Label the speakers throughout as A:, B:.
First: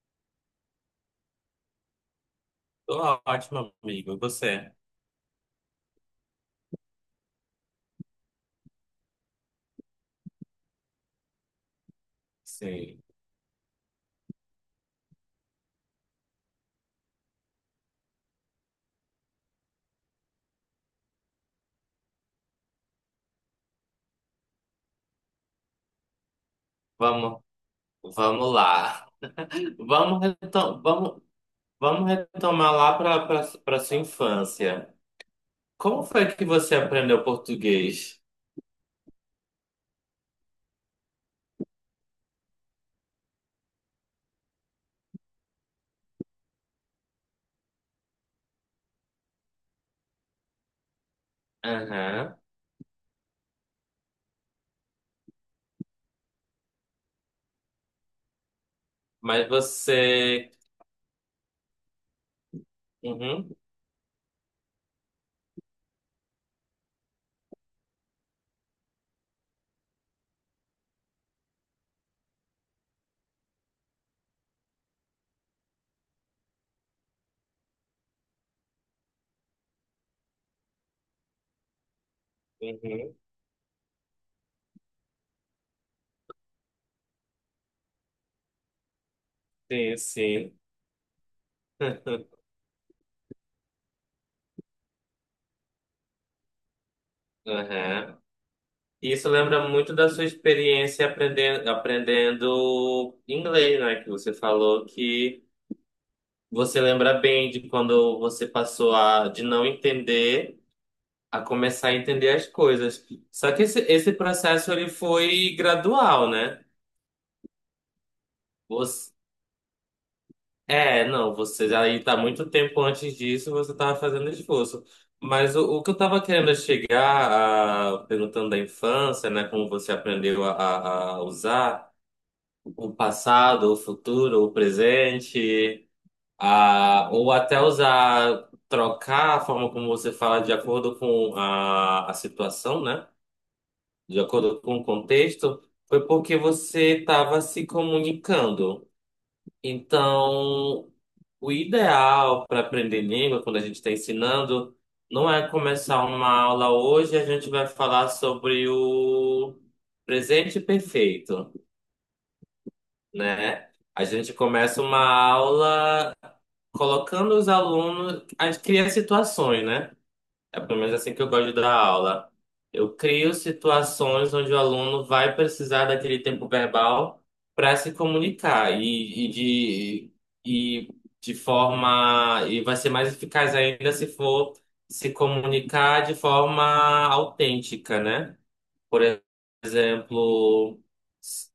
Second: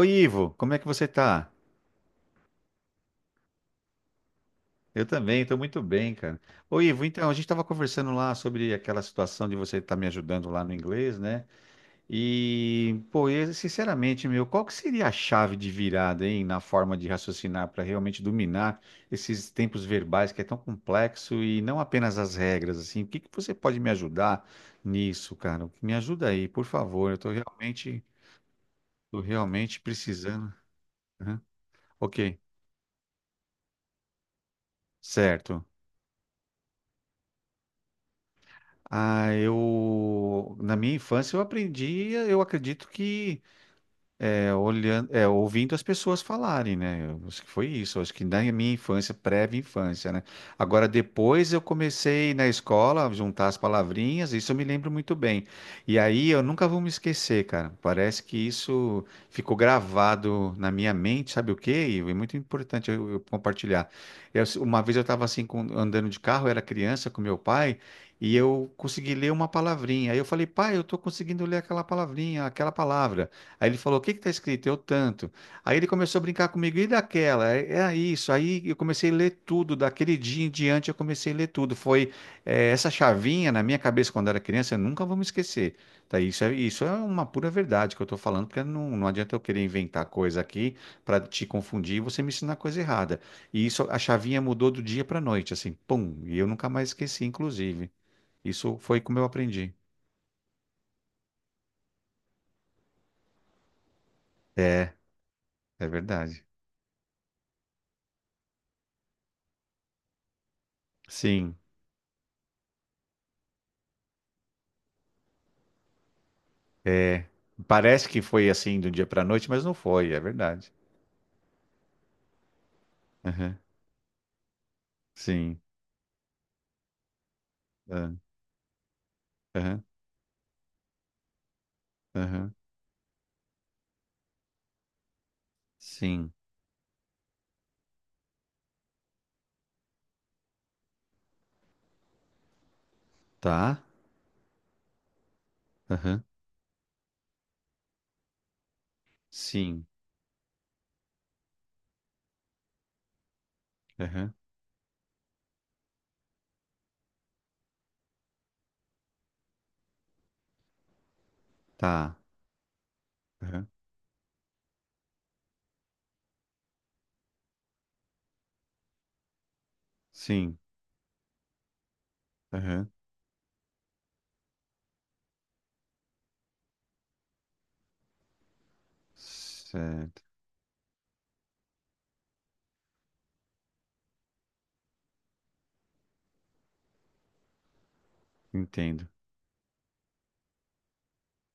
A: Oi, Ivo, como é que você tá?
B: Tô ótimo, amigo. E você?
A: Eu também, estou muito bem, cara. Ô, Ivo, então, a gente estava conversando lá sobre aquela situação de você estar me ajudando lá no inglês, né? E,
B: Sim.
A: pô, eu, sinceramente, meu, qual que seria a chave de virada, hein, na forma de raciocinar para realmente dominar esses tempos verbais que é tão complexo e não apenas as regras, assim? O que que você pode me ajudar nisso, cara? Me ajuda aí, por favor.
B: Vamos, vamos lá.
A: Tô realmente
B: Vamos,
A: precisando.
B: retom vamos,
A: Aham.
B: vamos
A: Ok,
B: retomar lá para sua infância.
A: certo.
B: Como foi que você aprendeu português?
A: Ah, eu na minha infância eu aprendi, eu acredito que olhando, ouvindo as pessoas falarem, né? Eu acho que foi isso. Acho que na minha infância, prévia infância, né? Agora, depois eu comecei
B: Aham.
A: na escola a juntar as palavrinhas, isso eu me lembro muito bem. E aí eu nunca vou me esquecer, cara. Parece que isso
B: Mas
A: ficou
B: você.
A: gravado na minha mente, sabe o quê? E é muito importante eu
B: Uhum.
A: compartilhar. Uma vez eu estava assim, andando de carro, eu era criança com meu pai. E eu consegui ler uma palavrinha. Aí eu falei, pai, eu estou conseguindo ler aquela palavrinha, aquela palavra. Aí ele falou: O que que tá escrito? Eu tanto. Aí ele começou a brincar comigo: E daquela? É isso. Aí eu comecei a ler tudo. Daquele dia em diante eu comecei a ler tudo. Essa
B: Uhum.
A: chavinha na minha cabeça quando era criança, eu nunca vou me esquecer. Tá? Isso é uma pura verdade que eu estou falando, porque não adianta eu querer
B: Sim,
A: inventar coisa
B: sim.
A: aqui para te confundir e você me ensinar coisa errada. E isso, a chavinha mudou do dia para noite, assim, pum. E eu nunca mais esqueci, inclusive.
B: Aham.
A: Isso foi como eu
B: Isso lembra
A: aprendi.
B: muito da sua experiência aprendendo inglês, né? Que você falou
A: É,
B: que
A: é verdade.
B: você lembra bem de quando você passou de não entender, a
A: Sim.
B: começar a entender as coisas. Só que esse processo ele foi gradual, né?
A: É, parece que foi assim do dia
B: Você,
A: para noite, mas não foi, é verdade.
B: não, você já está muito tempo antes disso,
A: Aham,
B: você estava fazendo esforço. Mas
A: sim.
B: o que eu estava querendo é chegar,
A: Ah,
B: perguntando da infância, né, como
A: aham.
B: você aprendeu a usar
A: Aham.
B: o passado, o futuro, o presente,
A: Sim.
B: ou até usar, trocar a forma como você fala de acordo com a situação, né?
A: Tá.
B: De acordo com o contexto, foi
A: Aham.
B: porque você estava se comunicando.
A: Sim.
B: Então, o ideal para aprender língua, quando a gente está
A: Aham.
B: ensinando, não é começar uma aula hoje, a gente vai falar sobre o presente perfeito,
A: Tá. Aham.
B: né? A gente começa uma aula colocando os alunos, a criar situações, né?
A: Sim.
B: É pelo menos assim que eu gosto de dar aula.
A: Aham.
B: Eu crio situações onde o aluno vai precisar daquele tempo verbal para se comunicar e, e de
A: Certo.
B: e de forma e vai ser mais eficaz ainda se for se comunicar de forma autêntica, né? Por
A: Entendo.
B: exemplo, s-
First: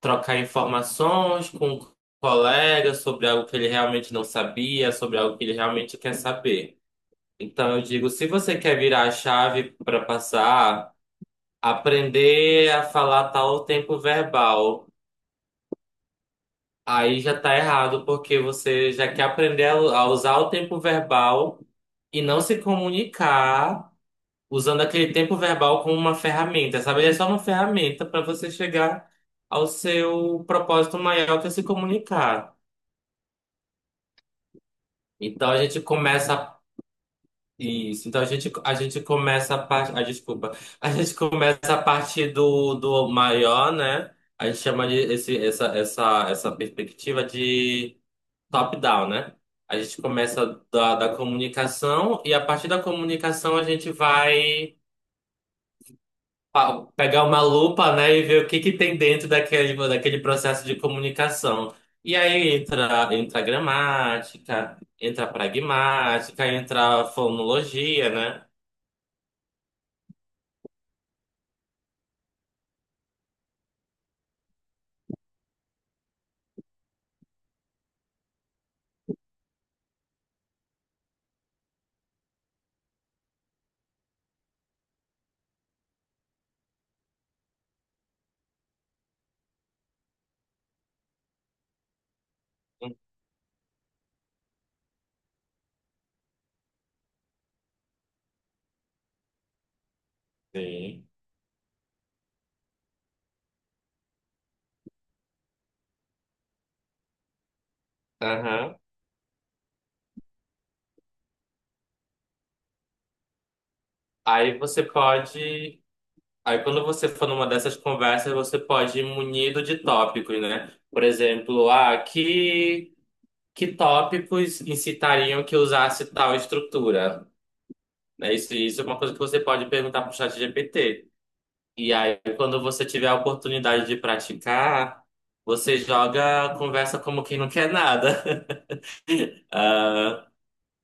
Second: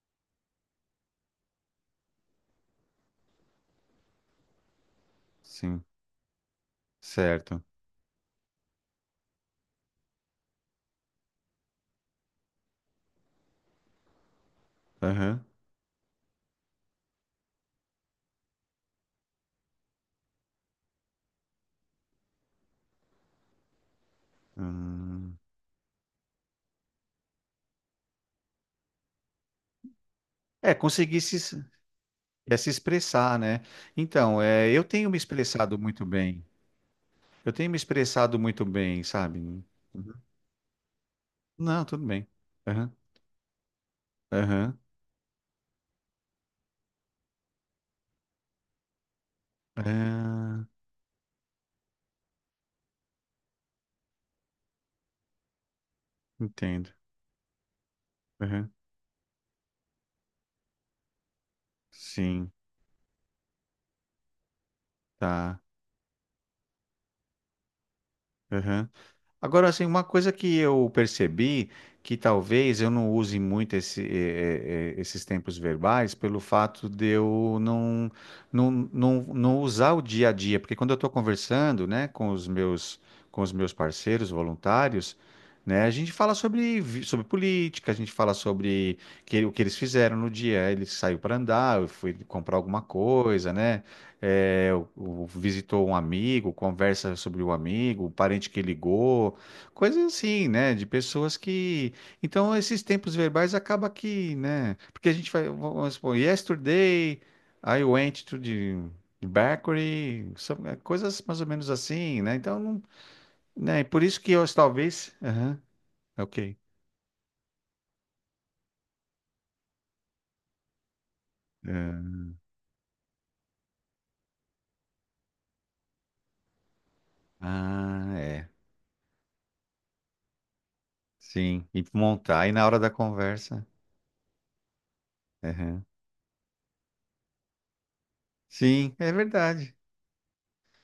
B: trocar informações com um colega sobre algo que ele realmente não sabia, sobre algo que ele
A: Sim.
B: realmente quer saber.
A: Certo.
B: Então eu digo, se você quer virar a chave para passar, aprender a falar tal tempo verbal,
A: Aham.
B: aí já tá errado, porque você já quer aprender a usar o tempo verbal e não se comunicar usando aquele tempo
A: Hum.
B: verbal como uma ferramenta, sabe? Ele é só uma ferramenta para você chegar ao seu
A: É,
B: propósito
A: conseguir se,
B: maior que é
A: es-
B: se comunicar.
A: é, se expressar, né? Então, eu tenho me
B: Então a
A: expressado
B: gente
A: muito bem.
B: começa
A: Eu tenho me
B: Isso, então a
A: expressado
B: gente,
A: muito
B: a gente
A: bem, sabe?
B: começa a parte. Ah,
A: Uhum.
B: desculpa. A gente começa a
A: Não, tudo bem.
B: partir do,
A: Aham.
B: do maior, né? A gente
A: Aham.
B: chama de essa perspectiva de top-down, né? A gente começa
A: Ah,
B: da comunicação e a partir da comunicação a gente vai
A: entendo.
B: pegar uma lupa, né, e ver o que
A: Aham.
B: que tem dentro daquele processo de comunicação. E
A: Sim,
B: aí entra gramática, entra
A: tá.
B: pragmática, entra fonologia, né?
A: Aham. Agora, assim, uma coisa que eu percebi que talvez eu não use muito esses tempos verbais pelo fato de eu não usar o dia a dia, porque quando eu estou conversando, né, com os meus parceiros voluntários, né, a gente fala sobre política, a gente fala sobre o que eles fizeram no dia. Ele saiu para andar, eu fui comprar alguma coisa, né? eh, o- Visitou um amigo, conversa sobre o amigo, o parente que ligou. Coisas assim, né? De
B: Sim.
A: pessoas que. Então, esses tempos verbais acaba que, né? Porque a gente vai, vamos supor, yesterday, I went to the
B: Aham.
A: bakery, some- coisas mais ou menos assim, né? Então, não, né? Por isso que eu
B: Aí você
A: talvez. Aham,
B: pode.
A: ok.
B: Aí quando você for numa dessas conversas, você pode ir munido de tópicos, né? Por exemplo,
A: É.
B: que tópicos incitariam que usasse tal estrutura?
A: Ah,
B: Né?
A: é.
B: Isso é uma coisa que você pode perguntar para o chat GPT.
A: Sim. E
B: E aí,
A: montar. E
B: quando
A: na hora
B: você
A: da
B: tiver a
A: conversa.
B: oportunidade de praticar, você
A: Aham.
B: joga a conversa como quem não quer nada.
A: Sim, é verdade.
B: Ah,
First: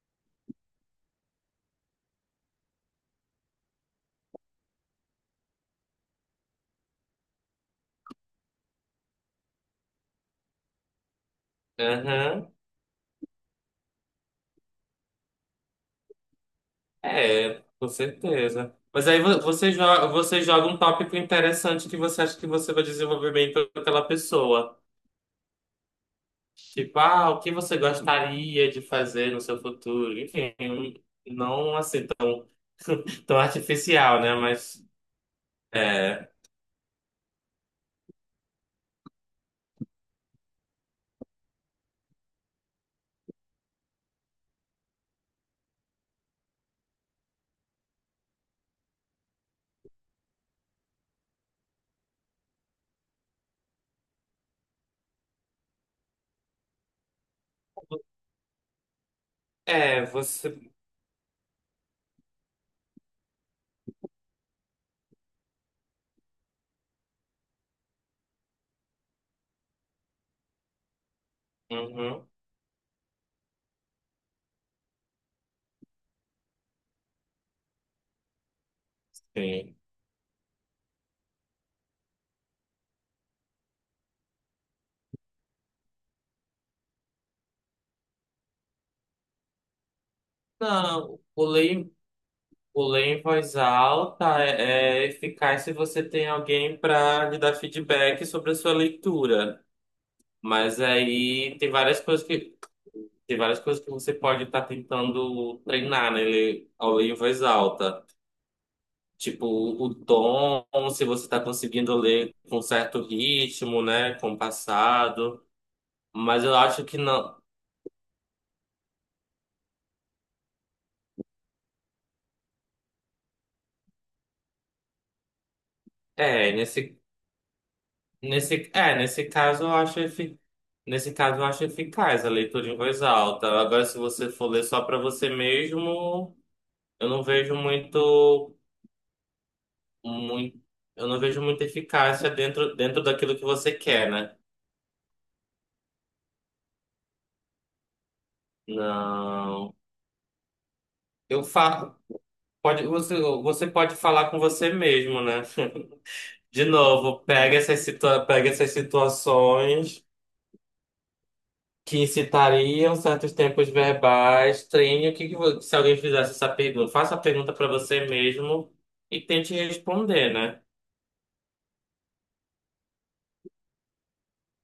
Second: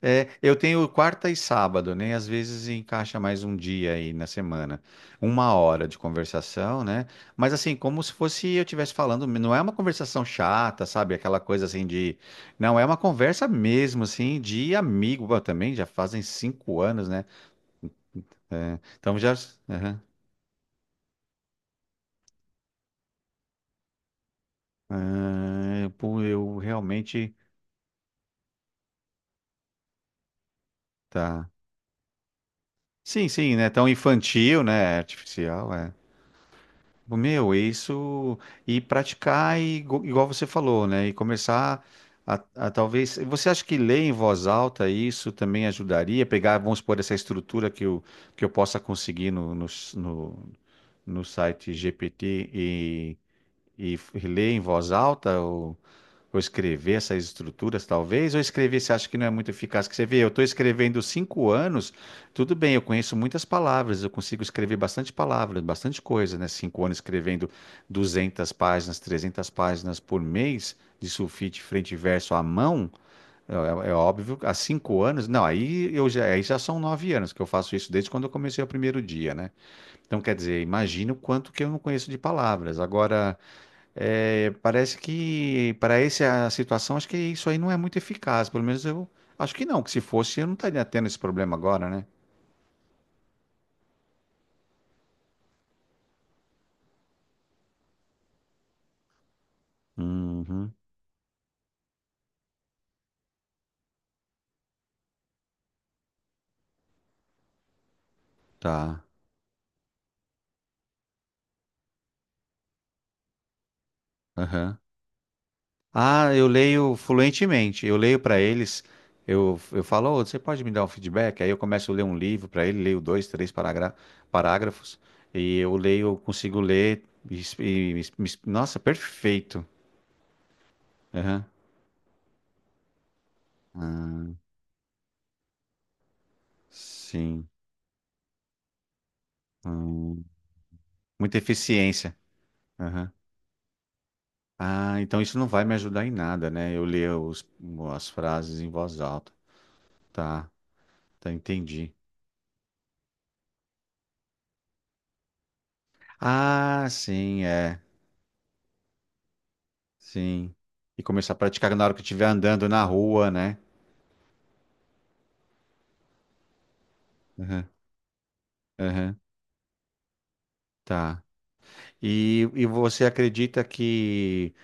A: É, eu tenho quarta e sábado, né? Às vezes encaixa mais um dia aí na semana, uma hora de conversação, né? Mas assim, como se fosse eu estivesse falando, não é uma conversação chata, sabe? Aquela coisa assim de.
B: aham.
A: Não, é uma conversa mesmo, assim, de amigo. Bom, também, já fazem 5 anos, né?
B: É, com certeza.
A: É,
B: Mas
A: então
B: aí
A: já.
B: você
A: Aham.
B: joga, você joga um tópico interessante que você acha que você vai desenvolver bem com aquela pessoa.
A: Ah, pô, eu
B: Tipo, ah,
A: realmente.
B: o que você gostaria de fazer no seu futuro? Enfim,
A: Tá.
B: não assim tão,
A: Sim,
B: tão
A: sim, né? Tão
B: artificial, né?
A: infantil,
B: Mas
A: né? Artificial, é.
B: é,
A: Tipo, meu, é isso e praticar e, igual você falou, né? E começar a talvez. Você acha que ler em voz alta isso também ajudaria? Pegar, vamos supor, essa estrutura que eu possa conseguir no site GPT e ler em voz alta? Vou escrever essas estruturas, talvez, ou escrever, você acha que não é muito eficaz? Que você vê, eu estou
B: você.
A: escrevendo 5 anos, tudo bem, eu conheço muitas palavras, eu consigo escrever bastante palavras, bastante coisa, né? 5 anos escrevendo 200 páginas, 300 páginas por mês de sulfite frente e
B: Uhum,
A: verso à mão, é óbvio, há 5 anos, não, aí, eu já, aí já são 9 anos que eu faço isso desde quando eu comecei o primeiro dia, né?
B: sim.
A: Então, quer dizer, imagina o quanto que eu não conheço de palavras. Agora parece que para essa situação, acho que isso aí não é muito eficaz. Pelo menos eu acho que não, que se fosse, eu não estaria tendo esse
B: Não, o
A: problema
B: ler,
A: agora,
B: em-
A: né?
B: o ler em voz alta é eficaz se você tem alguém para lhe dar feedback sobre a sua leitura.
A: Uhum,
B: Mas aí tem várias coisas que você pode estar tentando treinar, né? Ler em voz alta.
A: tá.
B: Tipo, o tom, se você está conseguindo ler com certo ritmo, né?
A: Aham.
B: Compassado.
A: Ah,
B: Mas
A: eu
B: eu acho
A: leio
B: que não.
A: fluentemente. Eu leio para eles. Eu falo, "Ô, você pode me dar um feedback? Aí eu começo a ler um livro para ele, leio dois, três parágrafos. E eu leio, eu
B: É,
A: consigo
B: nesse,
A: ler.
B: nesse,
A: Nossa,
B: é, nesse caso
A: perfeito.
B: eu acho efi- Nesse caso
A: Aham.
B: eu acho eficaz a leitura em voz alta. Agora, se
A: Ah,
B: você for ler só para você mesmo, eu não
A: sim.
B: vejo
A: Hum,
B: muito, eu não
A: muita
B: vejo muita
A: eficiência.
B: eficácia dentro daquilo que você quer, né?
A: Ah, então isso não vai me ajudar em nada, né? Eu ler as frases em voz alta.
B: Não.
A: Tá, tá,
B: Eu
A: entendi.
B: falo, pode, você pode falar com você mesmo, né? De
A: Ah,
B: novo,
A: sim,
B: pega
A: é,
B: essas situa pega essas situações
A: sim. E começar a praticar na hora
B: que
A: que eu estiver andando na
B: incitariam
A: rua,
B: certos
A: né?
B: tempos verbais, treine o que, que vo- se alguém fizesse essa pergunta, faça a pergunta
A: Aham,
B: para você mesmo
A: aham,
B: e tente responder, né?
A: tá. E você acredita que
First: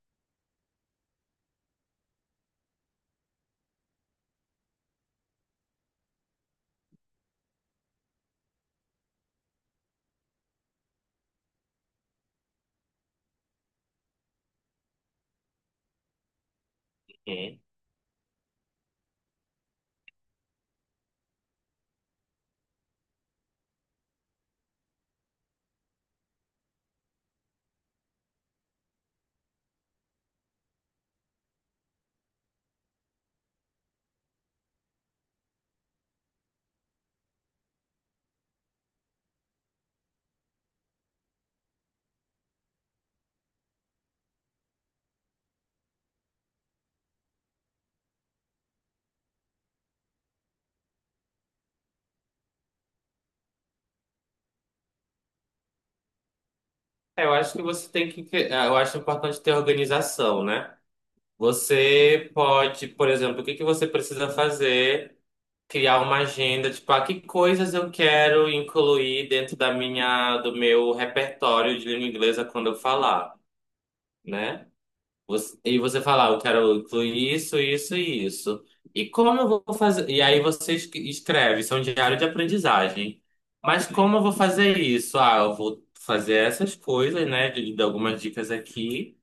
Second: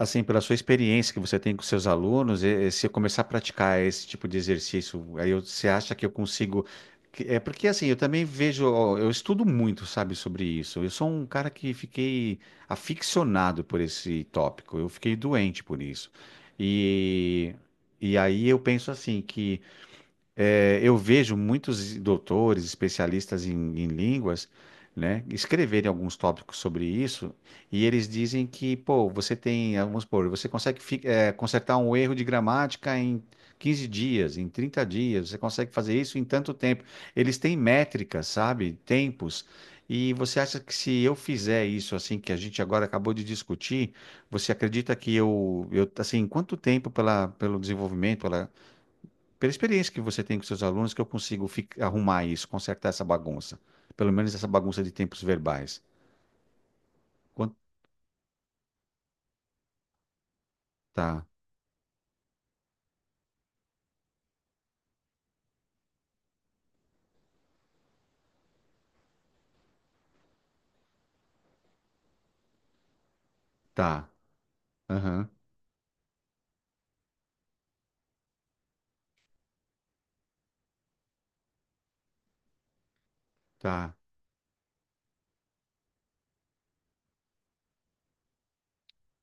A: assim, pela sua experiência que você tem com seus alunos, se eu começar a praticar esse tipo de exercício, você acha que eu consigo. É porque assim, eu também vejo, ó, eu estudo muito, sabe, sobre isso. Eu sou um cara que fiquei aficionado por esse tópico. Eu fiquei doente por isso. E,
B: Uhum.
A: e aí eu penso assim que eu vejo muitos doutores, especialistas em línguas, né, escreverem alguns tópicos sobre isso, e eles dizem que, pô, você tem, vamos supor, você consegue consertar um erro de gramática em 15 dias, em 30 dias, você consegue fazer isso em tanto tempo. Eles têm métricas, sabe? Tempos. E você acha que se eu fizer isso, assim, que a gente agora acabou de discutir, você acredita que eu assim, quanto tempo pela, pelo desenvolvimento, pela experiência que você tem com seus alunos, que eu consigo arrumar isso, consertar essa bagunça. Pelo menos essa bagunça de tempos verbais.
B: É, Eu acho
A: Quanto
B: que você tem que, eu acho importante ter organização, né?
A: tá,
B: Você pode, por exemplo, o que que você precisa fazer? Criar uma agenda, tipo, que coisas eu quero incluir dentro do meu repertório de língua inglesa quando eu falar,
A: tá,
B: né?
A: aham,
B: E você falar, eu quero incluir isso, isso e isso. E como eu vou fazer? E aí você escreve, isso é um diário de aprendizagem. Mas
A: tá.
B: como eu vou fazer isso? Ah, eu vou fazer essas coisas, né? De algumas dicas aqui.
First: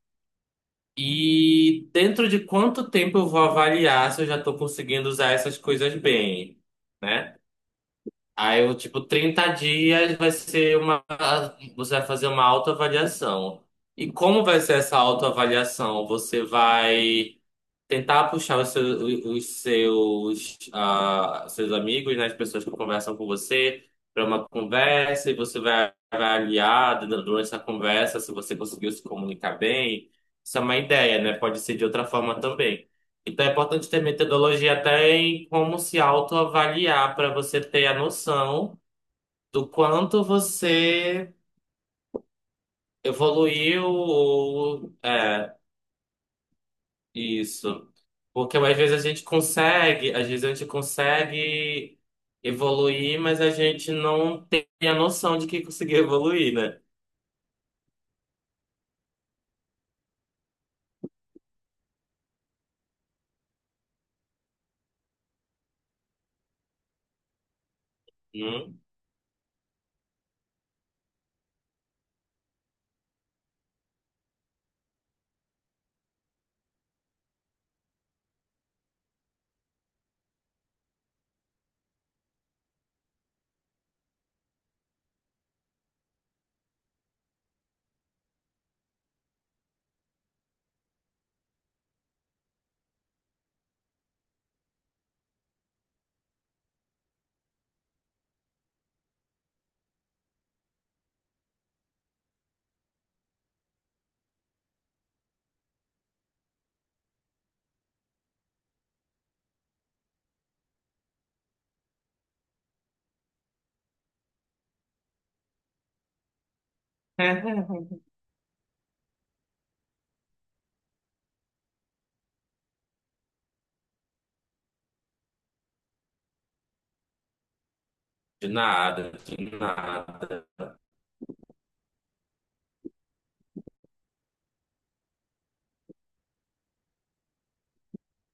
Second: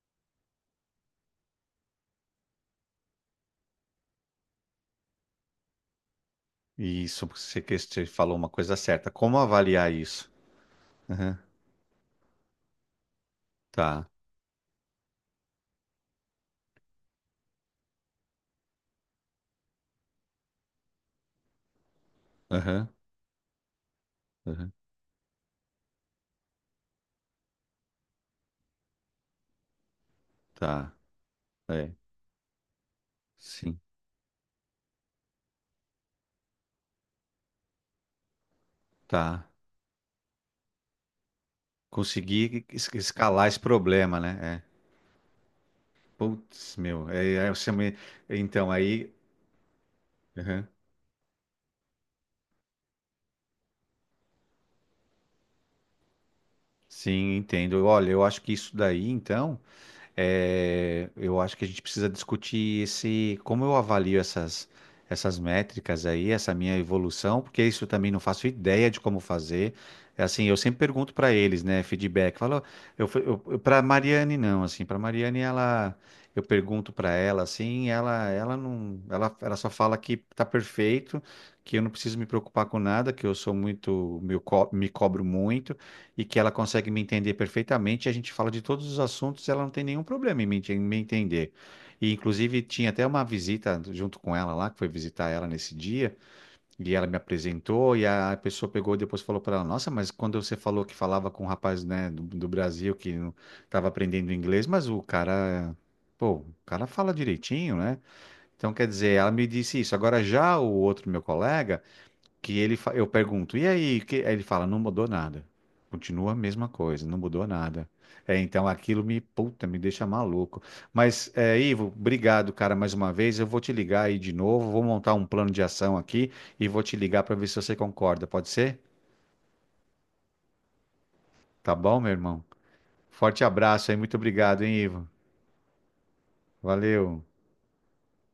B: E dentro de quanto tempo eu vou avaliar se eu já estou conseguindo usar essas coisas bem,
A: Isso,
B: né?
A: você, você falou uma
B: Aí
A: coisa
B: eu, tipo,
A: certa. Como
B: 30
A: avaliar
B: dias
A: isso?
B: vai ser uma.
A: Aham,
B: Você vai fazer uma autoavaliação.
A: tá,
B: E como vai ser essa autoavaliação? Você vai tentar puxar seus amigos, né, as pessoas que
A: aham,
B: conversam com você, para uma
A: aham,
B: conversa, e você vai avaliar durante essa conversa se você conseguiu se comunicar bem. Isso é uma
A: tá.
B: ideia, né? Pode ser de
A: É,
B: outra forma também. Então é
A: sim,
B: importante ter metodologia até em como se autoavaliar para você ter a noção
A: tá.
B: do quanto você
A: Consegui escalar esse
B: evoluiu
A: problema, né? É. Putz, meu, eu
B: Isso.
A: chamei-.
B: Porque
A: Então,
B: às vezes a
A: aí.
B: gente consegue, às vezes a gente
A: Aham.
B: consegue evoluir, mas a gente não tem a noção de que conseguiu evoluir, né?
A: Sim, entendo. Olha, eu acho que isso daí, então. É, eu acho que a gente precisa discutir esse, como eu avalio essas, métricas aí, essa minha evolução, porque isso eu também não faço
B: Hum?
A: ideia de como fazer. É assim, eu sempre pergunto para eles, né, feedback. Falo, eu, para Mariane não, assim, para Mariane ela, eu pergunto para ela, assim, ela não, ela só fala que tá perfeito, que eu não preciso me preocupar com nada, que eu sou muito, me cobro muito e que ela consegue me entender perfeitamente. A gente fala de todos os assuntos, ela não tem nenhum problema em me entender. E, inclusive, tinha até uma visita junto com ela lá, que foi visitar ela nesse dia, e ela me apresentou, e a pessoa pegou e depois falou para ela: Nossa, mas quando você falou que falava com um rapaz, né, do Brasil que estava aprendendo inglês, mas o cara. Pô, o cara fala direitinho, né? Então, quer dizer, ela me disse isso. Agora, já o outro meu colega que eu pergunto, e aí? Que, aí ele fala, não mudou nada. Continua a mesma coisa, não mudou nada. É, então aquilo me, puta, me deixa maluco. Mas, Ivo, obrigado, cara, mais uma vez. Eu vou te ligar aí de novo, vou montar um plano de ação aqui e vou te ligar para ver se você concorda.
B: De
A: Pode ser?
B: nada, de nada.
A: Tá bom, meu irmão? Forte abraço aí, muito obrigado, hein, Ivo? Valeu.